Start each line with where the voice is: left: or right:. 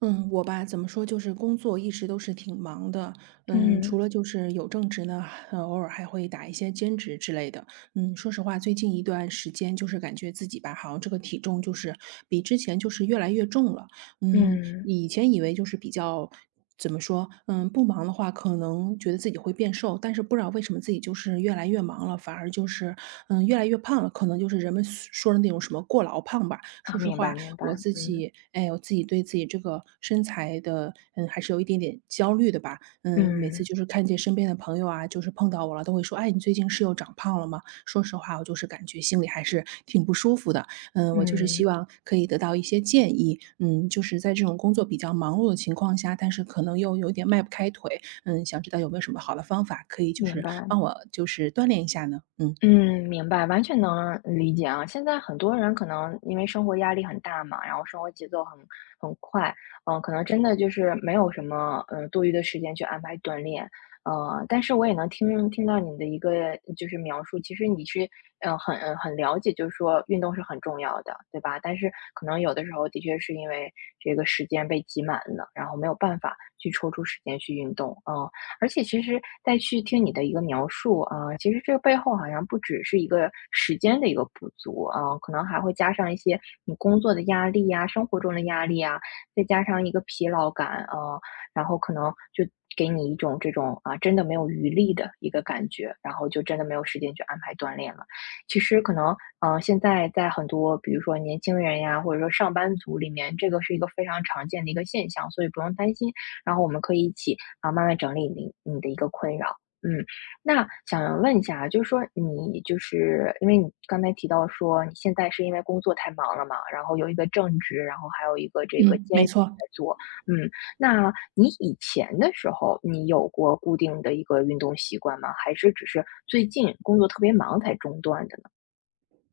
right: 嗯，我吧，怎么说，就是工作一直都是挺忙的，除
left: 嗯，
right: 了就是有正职呢，偶尔还会打一些兼职之类的。说实话，最近一段时间就是感觉自己吧，好像这个体重就是比之前就是越来越重了。
left: 嗯，
right: 以前以为就是比较怎么说，不忙的话，可能觉得自己会变瘦，但是不知道为什么自己就是越来越忙了，反而就是越来越胖了，可能就是人们所说的那种什么过劳胖吧。
left: 啊，
right: 说实
left: 明
right: 话，
left: 白明白，嗯，
right: 我自己对自己这个身材的，还是有一点点焦虑的吧。嗯，每次
left: 嗯，
right: 就是看见身边的朋友啊，就是碰到我了，都会说，哎，你最近是又长胖了吗？说实话，我就是感觉心里还是挺不舒服的。我就是希
left: 嗯，
right: 望可以得到一些建议，就是在这种工作比较忙碌的情况下，但是可能又有点迈不开腿，想知道有没有什么好的方法可以就
left: 明
right: 是
left: 白。
right: 帮我就是锻炼一下呢？嗯。
left: 嗯，明白，完全能理解啊。现在很多人可能因为生活压力很大嘛，然后生活节奏很快，可能真的就是没有什么多余的时间去安排锻炼。但是我也能听到你的一个就是描述，其实你是很了解，就是说运动是很重要的，对吧？但是可能有的时候的确是因为这个时间被挤满了，然后没有办法去抽出时间去运动。嗯、而且其实再去听你的一个描述啊。其实这个背后好像不只是一个时间的一个不足啊。可能还会加上一些你工作的压力呀、生活中的压力呀，再加上一个疲劳感啊。然后可能就给你一种这种啊，真的没有余力的一个感觉，然后就真的没有时间去安排锻炼了。其实可能，现在在很多比如说年轻人呀，或者说上班族里面，这个是一个非常常见的一个现象，所以不用担心。然后我们可以一起啊，慢慢整理你的一个困扰。嗯，那想问一下啊，就是说你就是因为你刚才提到说你现在是因为工作太忙了嘛，然后有一个正职，然后还有一个这
right: 嗯，
left: 个兼
right: 没
left: 职
right: 错。
left: 在做。嗯，那你以前的时候，你有过固定的一个运动习惯吗？还是只是最近工作特别忙才中断的呢？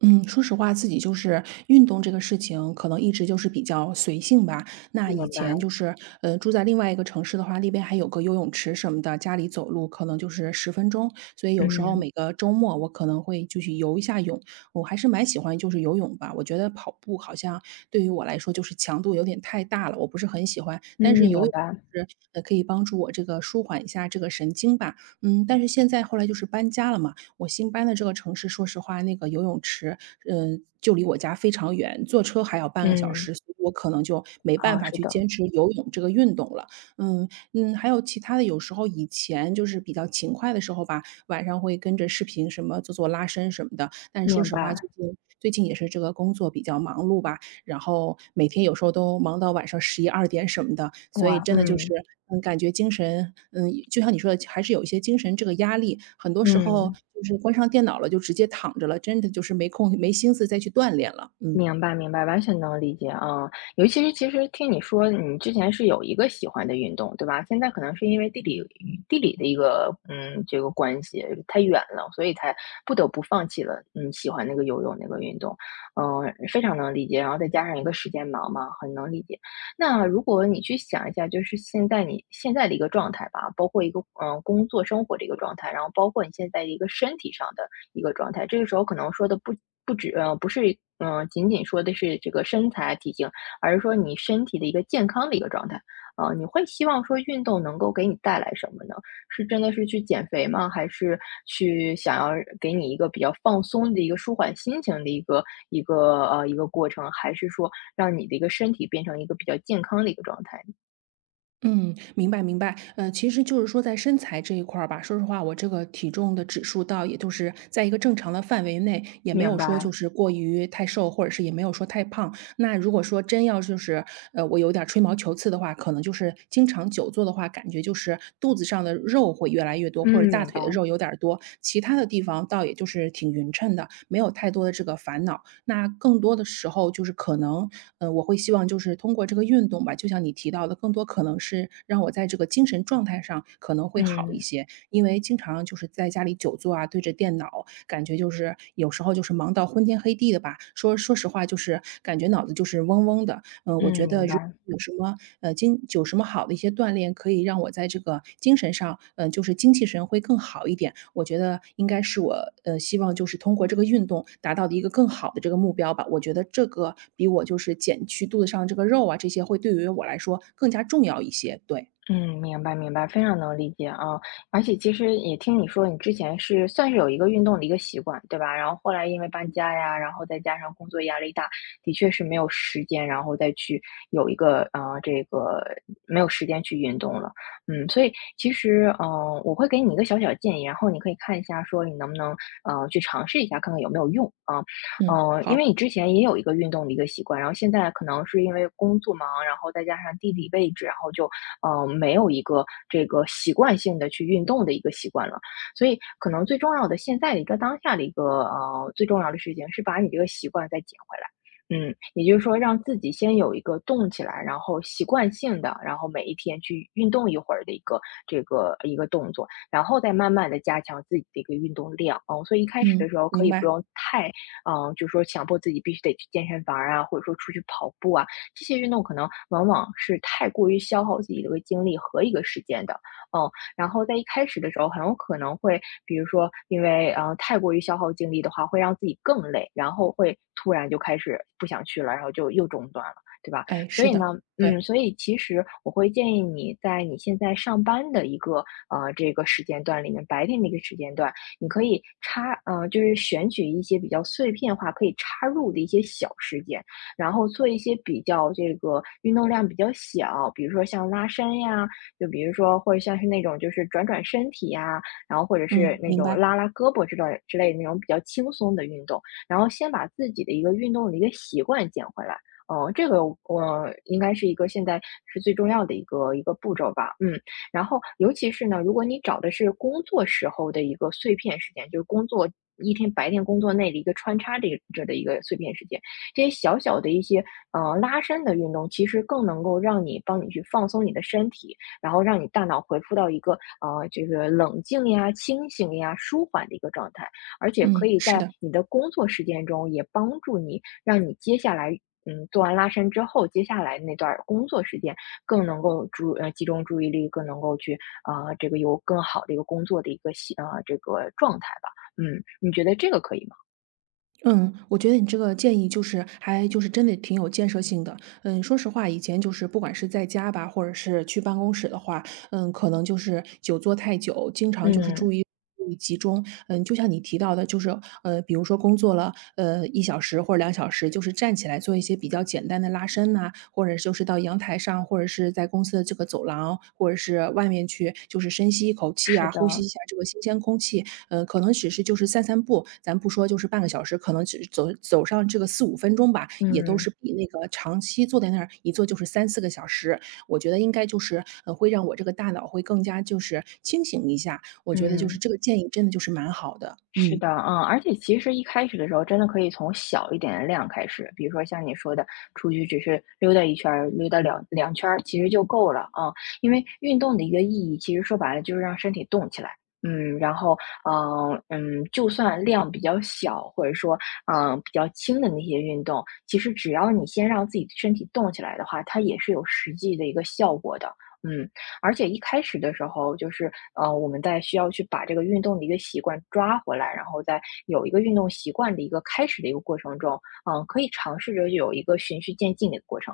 right: 嗯，说实话，自己就是运动这个事情，可能一直就是比较随性吧。那
left: 明
right: 以
left: 白，
right: 前就是，住在另外一个城市的话，那边还有个游泳池什么的，家里走路可能就是十分钟。所以有时候
left: 嗯
right: 每个周末我可能会就去游一下泳，我还是蛮喜欢就是游泳吧。我觉得跑步好像对于我来说就是强度有点太大了，我不是很喜欢。
left: 嗯，
right: 但是游
left: 明
right: 泳
left: 白，
right: 是可以帮助我这个舒缓一下这个神经吧。但是现在后来就是搬家了嘛，我新搬的这个城市，说实话，那个游泳池，就离我家非常远，坐车还要半个小
left: 嗯，
right: 时，所以我可能就没办
left: 好，
right: 法
left: 是
right: 去
left: 的，
right: 坚持游泳这个运动了。嗯还有其他的，有时候以前就是比较勤快的时候吧，晚上会跟着视频什么做做拉伸什么的。但是说
left: 明
right: 实话，最
left: 白，
right: 近最近也是这个工作比较忙碌吧，然后每天有时候都忙到晚上11、12点什么的，所以
left: 哇，
right: 真的就是，
left: 嗯
right: 感觉精神,就像你说的还是有一些精神这个压力，很多时候
left: 嗯。
right: 就是关上电脑了，就直接躺着了，真的就是没空没心思再去锻炼了，
left: 明白明白，完全能理解啊。尤其是其实听你说你之前是有一个喜欢的运动，对吧？现在可能是因为地理的一个嗯这个关系太远了，所以才不得不放弃了嗯，喜欢那个游泳那个运动。嗯，非常能理解。然后再加上一个时间忙嘛，很能理解。那如果你去想一下，就是现在你现在的一个状态吧，包括一个嗯工作生活的一个状态，然后包括你现在一个身体上的一个状态。这个时候可能说的不是仅仅说的是这个身材体型，而是说你身体的一个健康的一个状态。呃，你会希望说运动能够给你带来什么呢？是真的是去减肥吗？还是去想要给你一个比较放松的一个舒缓心情的一个一个过程？还是说让你的一个身体变成一个比较健康的一个状态？
right: 嗯，明白明白。其实就是说在身材这一块儿吧，说实话，我这个体重的指数倒也就是在一个正常的范围内，也没
left: 明
right: 有说就
left: 白，
right: 是过于太瘦，或者是也没有说太胖。那如果说真要就是我有点儿吹毛求疵的话，可能就是经常久坐的话，感觉就是肚子上的肉会越来越多，或者
left: 嗯，
right: 大
left: 明
right: 腿的
left: 白，
right: 肉有点儿多，其他的地方倒也就是挺匀称的，没有太多的这个烦恼。那更多的时候就是可能，我会希望就是通过这个运动吧，就像你提到的，更多可能是让我在这个精神状态上可能会好一
left: 嗯
right: 些。因为经常就是在家里久坐啊，对着电脑，感觉就是有时候就是忙到昏天黑地的吧。说实话，就是感觉脑子就是嗡嗡的，我
left: 嗯，
right: 觉得
left: 明
right: 如
left: 白。
right: 有什么呃，经有什么好的一些锻炼，可以让我在这个精神上，就是精气神会更好一点。我觉得应该是我，希望就是通过这个运动达到的一个更好的这个目标吧。我觉得这个比我就是减去肚子上这个肉啊，这些会对于我来说更加重要一些。对，
left: 嗯，明白明白，非常能理解啊。而且其实也听你说，你之前是算是有一个运动的一个习惯，对吧？然后后来因为搬家呀，然后再加上工作压力大，的确是没有时间，然后再去有一个这个，没有时间去运动了。嗯，所以其实我会给你一个小小建议，然后你可以看一下，说你能不能去尝试一下，看看有没有用啊。
right: 嗯
left: 呃，因为你之前也有一个运动的一个习惯，然后现在可能是因为工作忙，然后再加上地理位置，然后就没有一个这个习惯性的去运动的一个习惯了。所以可能最重要的现在的一个当下的一个，呃，最重要的事情是把你这个习惯再捡回来。嗯，也就是说让自己先有一个动起来，然后习惯性的，然后每一天去运动一会儿的一个这个一个动作，然后再慢慢的加强自己的一个运动量。嗯，所以一开始
right: 嗯，
left: 的时候可
right: 明
left: 以不
right: 白。
left: 用太，就是说强迫自己必须得去健身房啊，或者说出去跑步啊，这些运动可能往往是太过于消耗自己的一个精力和一个时间的。嗯，然后在一开始的时候，很有可能会，比如说因为太过于消耗精力的话，会让自己更累，然后会突然就开始不想去了，然后就又中断了，对吧？
right: 哎，
left: 所
right: 是
left: 以呢，
right: 的，对，
left: 所以其实我会建议你在你现在上班的一个这个时间段里面，白天的一个时间段，你可以就是选取一些比较碎片化可以插入的一些小时间，然后做一些比较这个运动量比较小，比如说像拉伸呀，就比如说或者像是那种就是转转身体呀，然后或者是
right: 嗯，
left: 那
right: 明
left: 种
right: 白，
left: 拉拉胳膊之类的那种比较轻松的运动，然后先把自己的一个运动的一个习惯建回来。嗯，这个应该是一个现在是最重要的一个步骤吧。嗯，然后尤其是呢，如果你找的是工作时候的一个碎片时间，就是工作一天白天工作内的一个穿插这的一个碎片时间。这些小小的一些拉伸的运动，其实更能够让你帮你去放松你的身体，然后让你大脑回复到一个这个冷静呀、清醒呀、舒缓的一个状态，而且可
right: 嗯，
left: 以
right: 是
left: 在
right: 的。
left: 你的工作时间中也帮助你，让你接下来。嗯，做完拉伸之后，接下来那段儿工作时间更能够集中注意力，更能够去啊、这个有更好的一个工作的一个这个状态吧。嗯，你觉得这个可以吗？
right: 嗯，我觉得你这个建议就是还就是真的挺有建设性的。嗯，说实话，以前就是不管是在家吧，或者是去办公室的话，可能就是久坐太久，经常就是注
left: 嗯，
right: 意力集中。就像你提到的，就是比如说工作了1小时或者2小时，就是站起来做一些比较简单的拉伸呐、或者就是到阳台上，或者是在公司的这个走廊，或者是外面去，就是深吸一口气
left: 是
right: 啊，呼吸
left: 的，
right: 一下这个新鲜空气，可能只是就是散散步，咱不说就是半个小时，可能只走走上这个4、5分钟吧，也都
left: 嗯。
right: 是比那个长期坐在那儿一坐就是3、4个小时。我觉得应该就是，会让我这个大脑会更加就是清醒一下，我觉得就是
left: 嗯，
right: 这个建议真的就是蛮好的。
left: 是
right: 嗯，
left: 的，嗯，而且其实一开始的时候，真的可以从小一点的量开始，比如说像你说的，出去只是溜达一圈儿，溜达两圈儿，其实就够了啊。嗯因为运动的一个意义，其实说白了就是让身体动起来。嗯，然后，就算量比较小，或者说，嗯，比较轻的那些运动，其实只要你先让自己身体动起来的话，它也是有实际的一个效果的。嗯，而且一开始的时候，就是我们在需要去把这个运动的一个习惯抓回来，然后在有一个运动习惯的一个开始的一个过程中，可以尝试着有一个循序渐进的一个过程。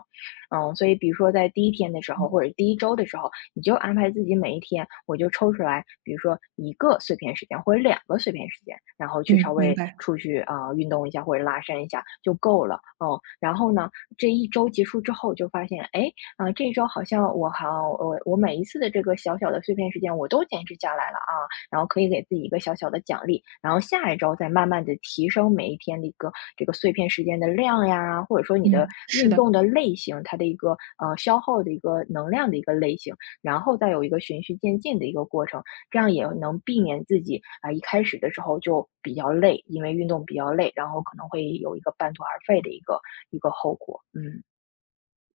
left: 嗯，所以比如说在第一天的时候，
right: 嗯。
left: 或者第一周的时候，你就安排自己每一天，我就抽出来，比如说一个碎片时间或者两个碎片时间，然后去
right: 嗯，
left: 稍
right: 明
left: 微
right: 白，
left: 出去啊、运动一下或者拉伸一下就够了。嗯，然后呢，这一周结束之后就发现，哎，啊，这一周好像我好，我我每一次的这个小小的碎片时间，我都坚持下来了啊，然后可以给自己一个小小的奖励，然后下一周再慢慢的提升每一天的一个这个碎片时间的量呀，或者说你
right: 嗯，
left: 的
right: 是
left: 运
right: 的。
left: 动的类型，它的一个消耗的一个能量的一个类型，然后再有一个循序渐进的一个过程，这样也能避免自己一开始的时候就比较累，因为运动比较累，然后可能会有一个半途而废的一个后果。嗯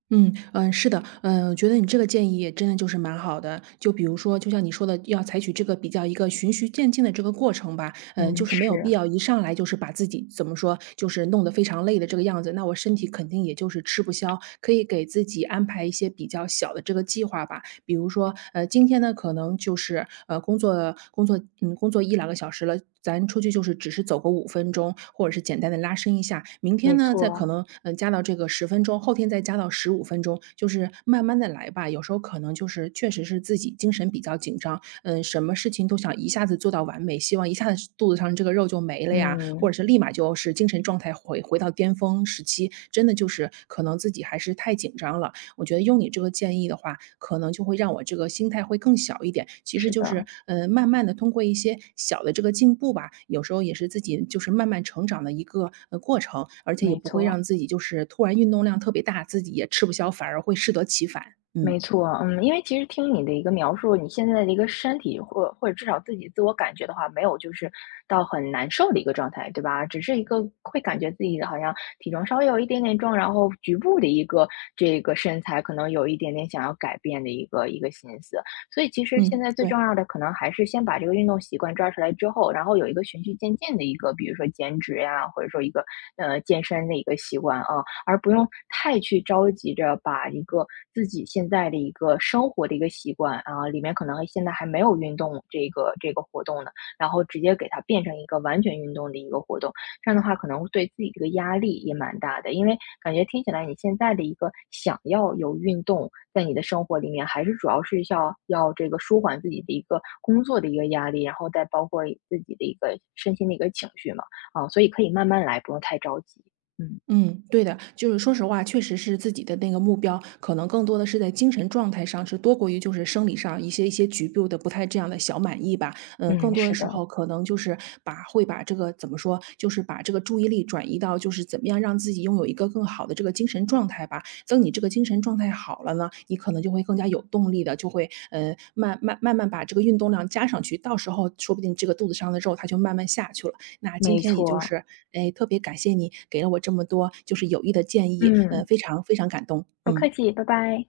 right: 嗯嗯，是的，嗯，我觉得你这个建议也真的就是蛮好的。就比如说，就像你说的，要采取这个比较一个循序渐进的这个过程吧。嗯，就
left: 嗯，
right: 是没有必
left: 是。
right: 要一上来就是把自己怎么说，就是弄得非常累的这个样子，那我身体肯定也就是吃不消。可以给自己安排一些比较小的这个计划吧。比如说，今天呢，可能就是，工作1、2个小时了，咱出去就是只是走个五分钟，或者是简单的拉伸一下。明天
left: 没
right: 呢，再可
left: 错，
right: 能，加到这个十分钟，后天再加到15分钟，就是慢慢的来吧。有时候可能就是确实是自己精神比较紧张，什么事情都想一下子做到完美，希望一下子肚子上这个肉就没了呀，或者
left: 嗯，
right: 是立马就是精神状态回到巅峰时期，真的就是可能自己还是太紧张了。我觉得用你这个建议的话，可能就会让我这个心态会更小一点。其实
left: 是
right: 就是，
left: 的，
right: 慢慢的通过一些小的这个进步吧，有时候也是自己就是慢慢成长的一个，过程，而且也
left: 没
right: 不会
left: 错，
right: 让自己就是突然运动量特别大，自己也吃不消，反而会适得其反。嗯。
left: 没错，嗯，因为其实听你的一个描述，你现在的一个身体或者至少自己自我感觉的话，没有就是到很难受的一个状态，对吧？只是一个会感觉自己好像体重稍微有一点点重，然后局部的一个这个身材可能有一点点想要改变的一个心思。所以其实现
right: 嗯，
left: 在最重
right: 对。
left: 要的可能还是先把这个运动习惯抓出来之后，然后有一个循序渐进的一个，比如说减脂呀，或者说一个健身的一个习惯啊。而不用太去着急着把一个自己现在的一个生活的一个习惯啊，里面可能现在还没有运动这个活动呢，然后直接给它变成一个完全运动的一个活动，这样的话可能对自己这个压力也蛮大的，因为感觉听起来你现在的一个想要有运动在你的生活里面，还是主要是要这个舒缓自己的一个工作的一个压力，然后再包括自己的一个身心的一个情绪嘛，啊，所以可以慢慢来，不用太着急。嗯
right: 嗯，对的，就是说实话，确实是自己的那个目标，可能更多的是在精神状态上，是多过于就是生理上一些局部的不太这样的小满意吧。嗯，更
left: 嗯，
right: 多的
left: 是
right: 时
left: 的。
right: 候可能就是把这个怎么说，就是把这个注意力转移到就是怎么样让自己拥有一个更好的这个精神状态吧。等你这个精神状态好了呢，你可能就会更加有动力的，就会慢慢慢慢把这个运动量加上去，到时候说不定这个肚子上的肉它就慢慢下去了。那今
left: 没
right: 天也就
left: 错，
right: 是，哎，特别感谢你给了我这么多就是有益的建议，
left: 嗯，
right: 非常非常感动，
left: 不客
right: 嗯。
left: 气，拜拜。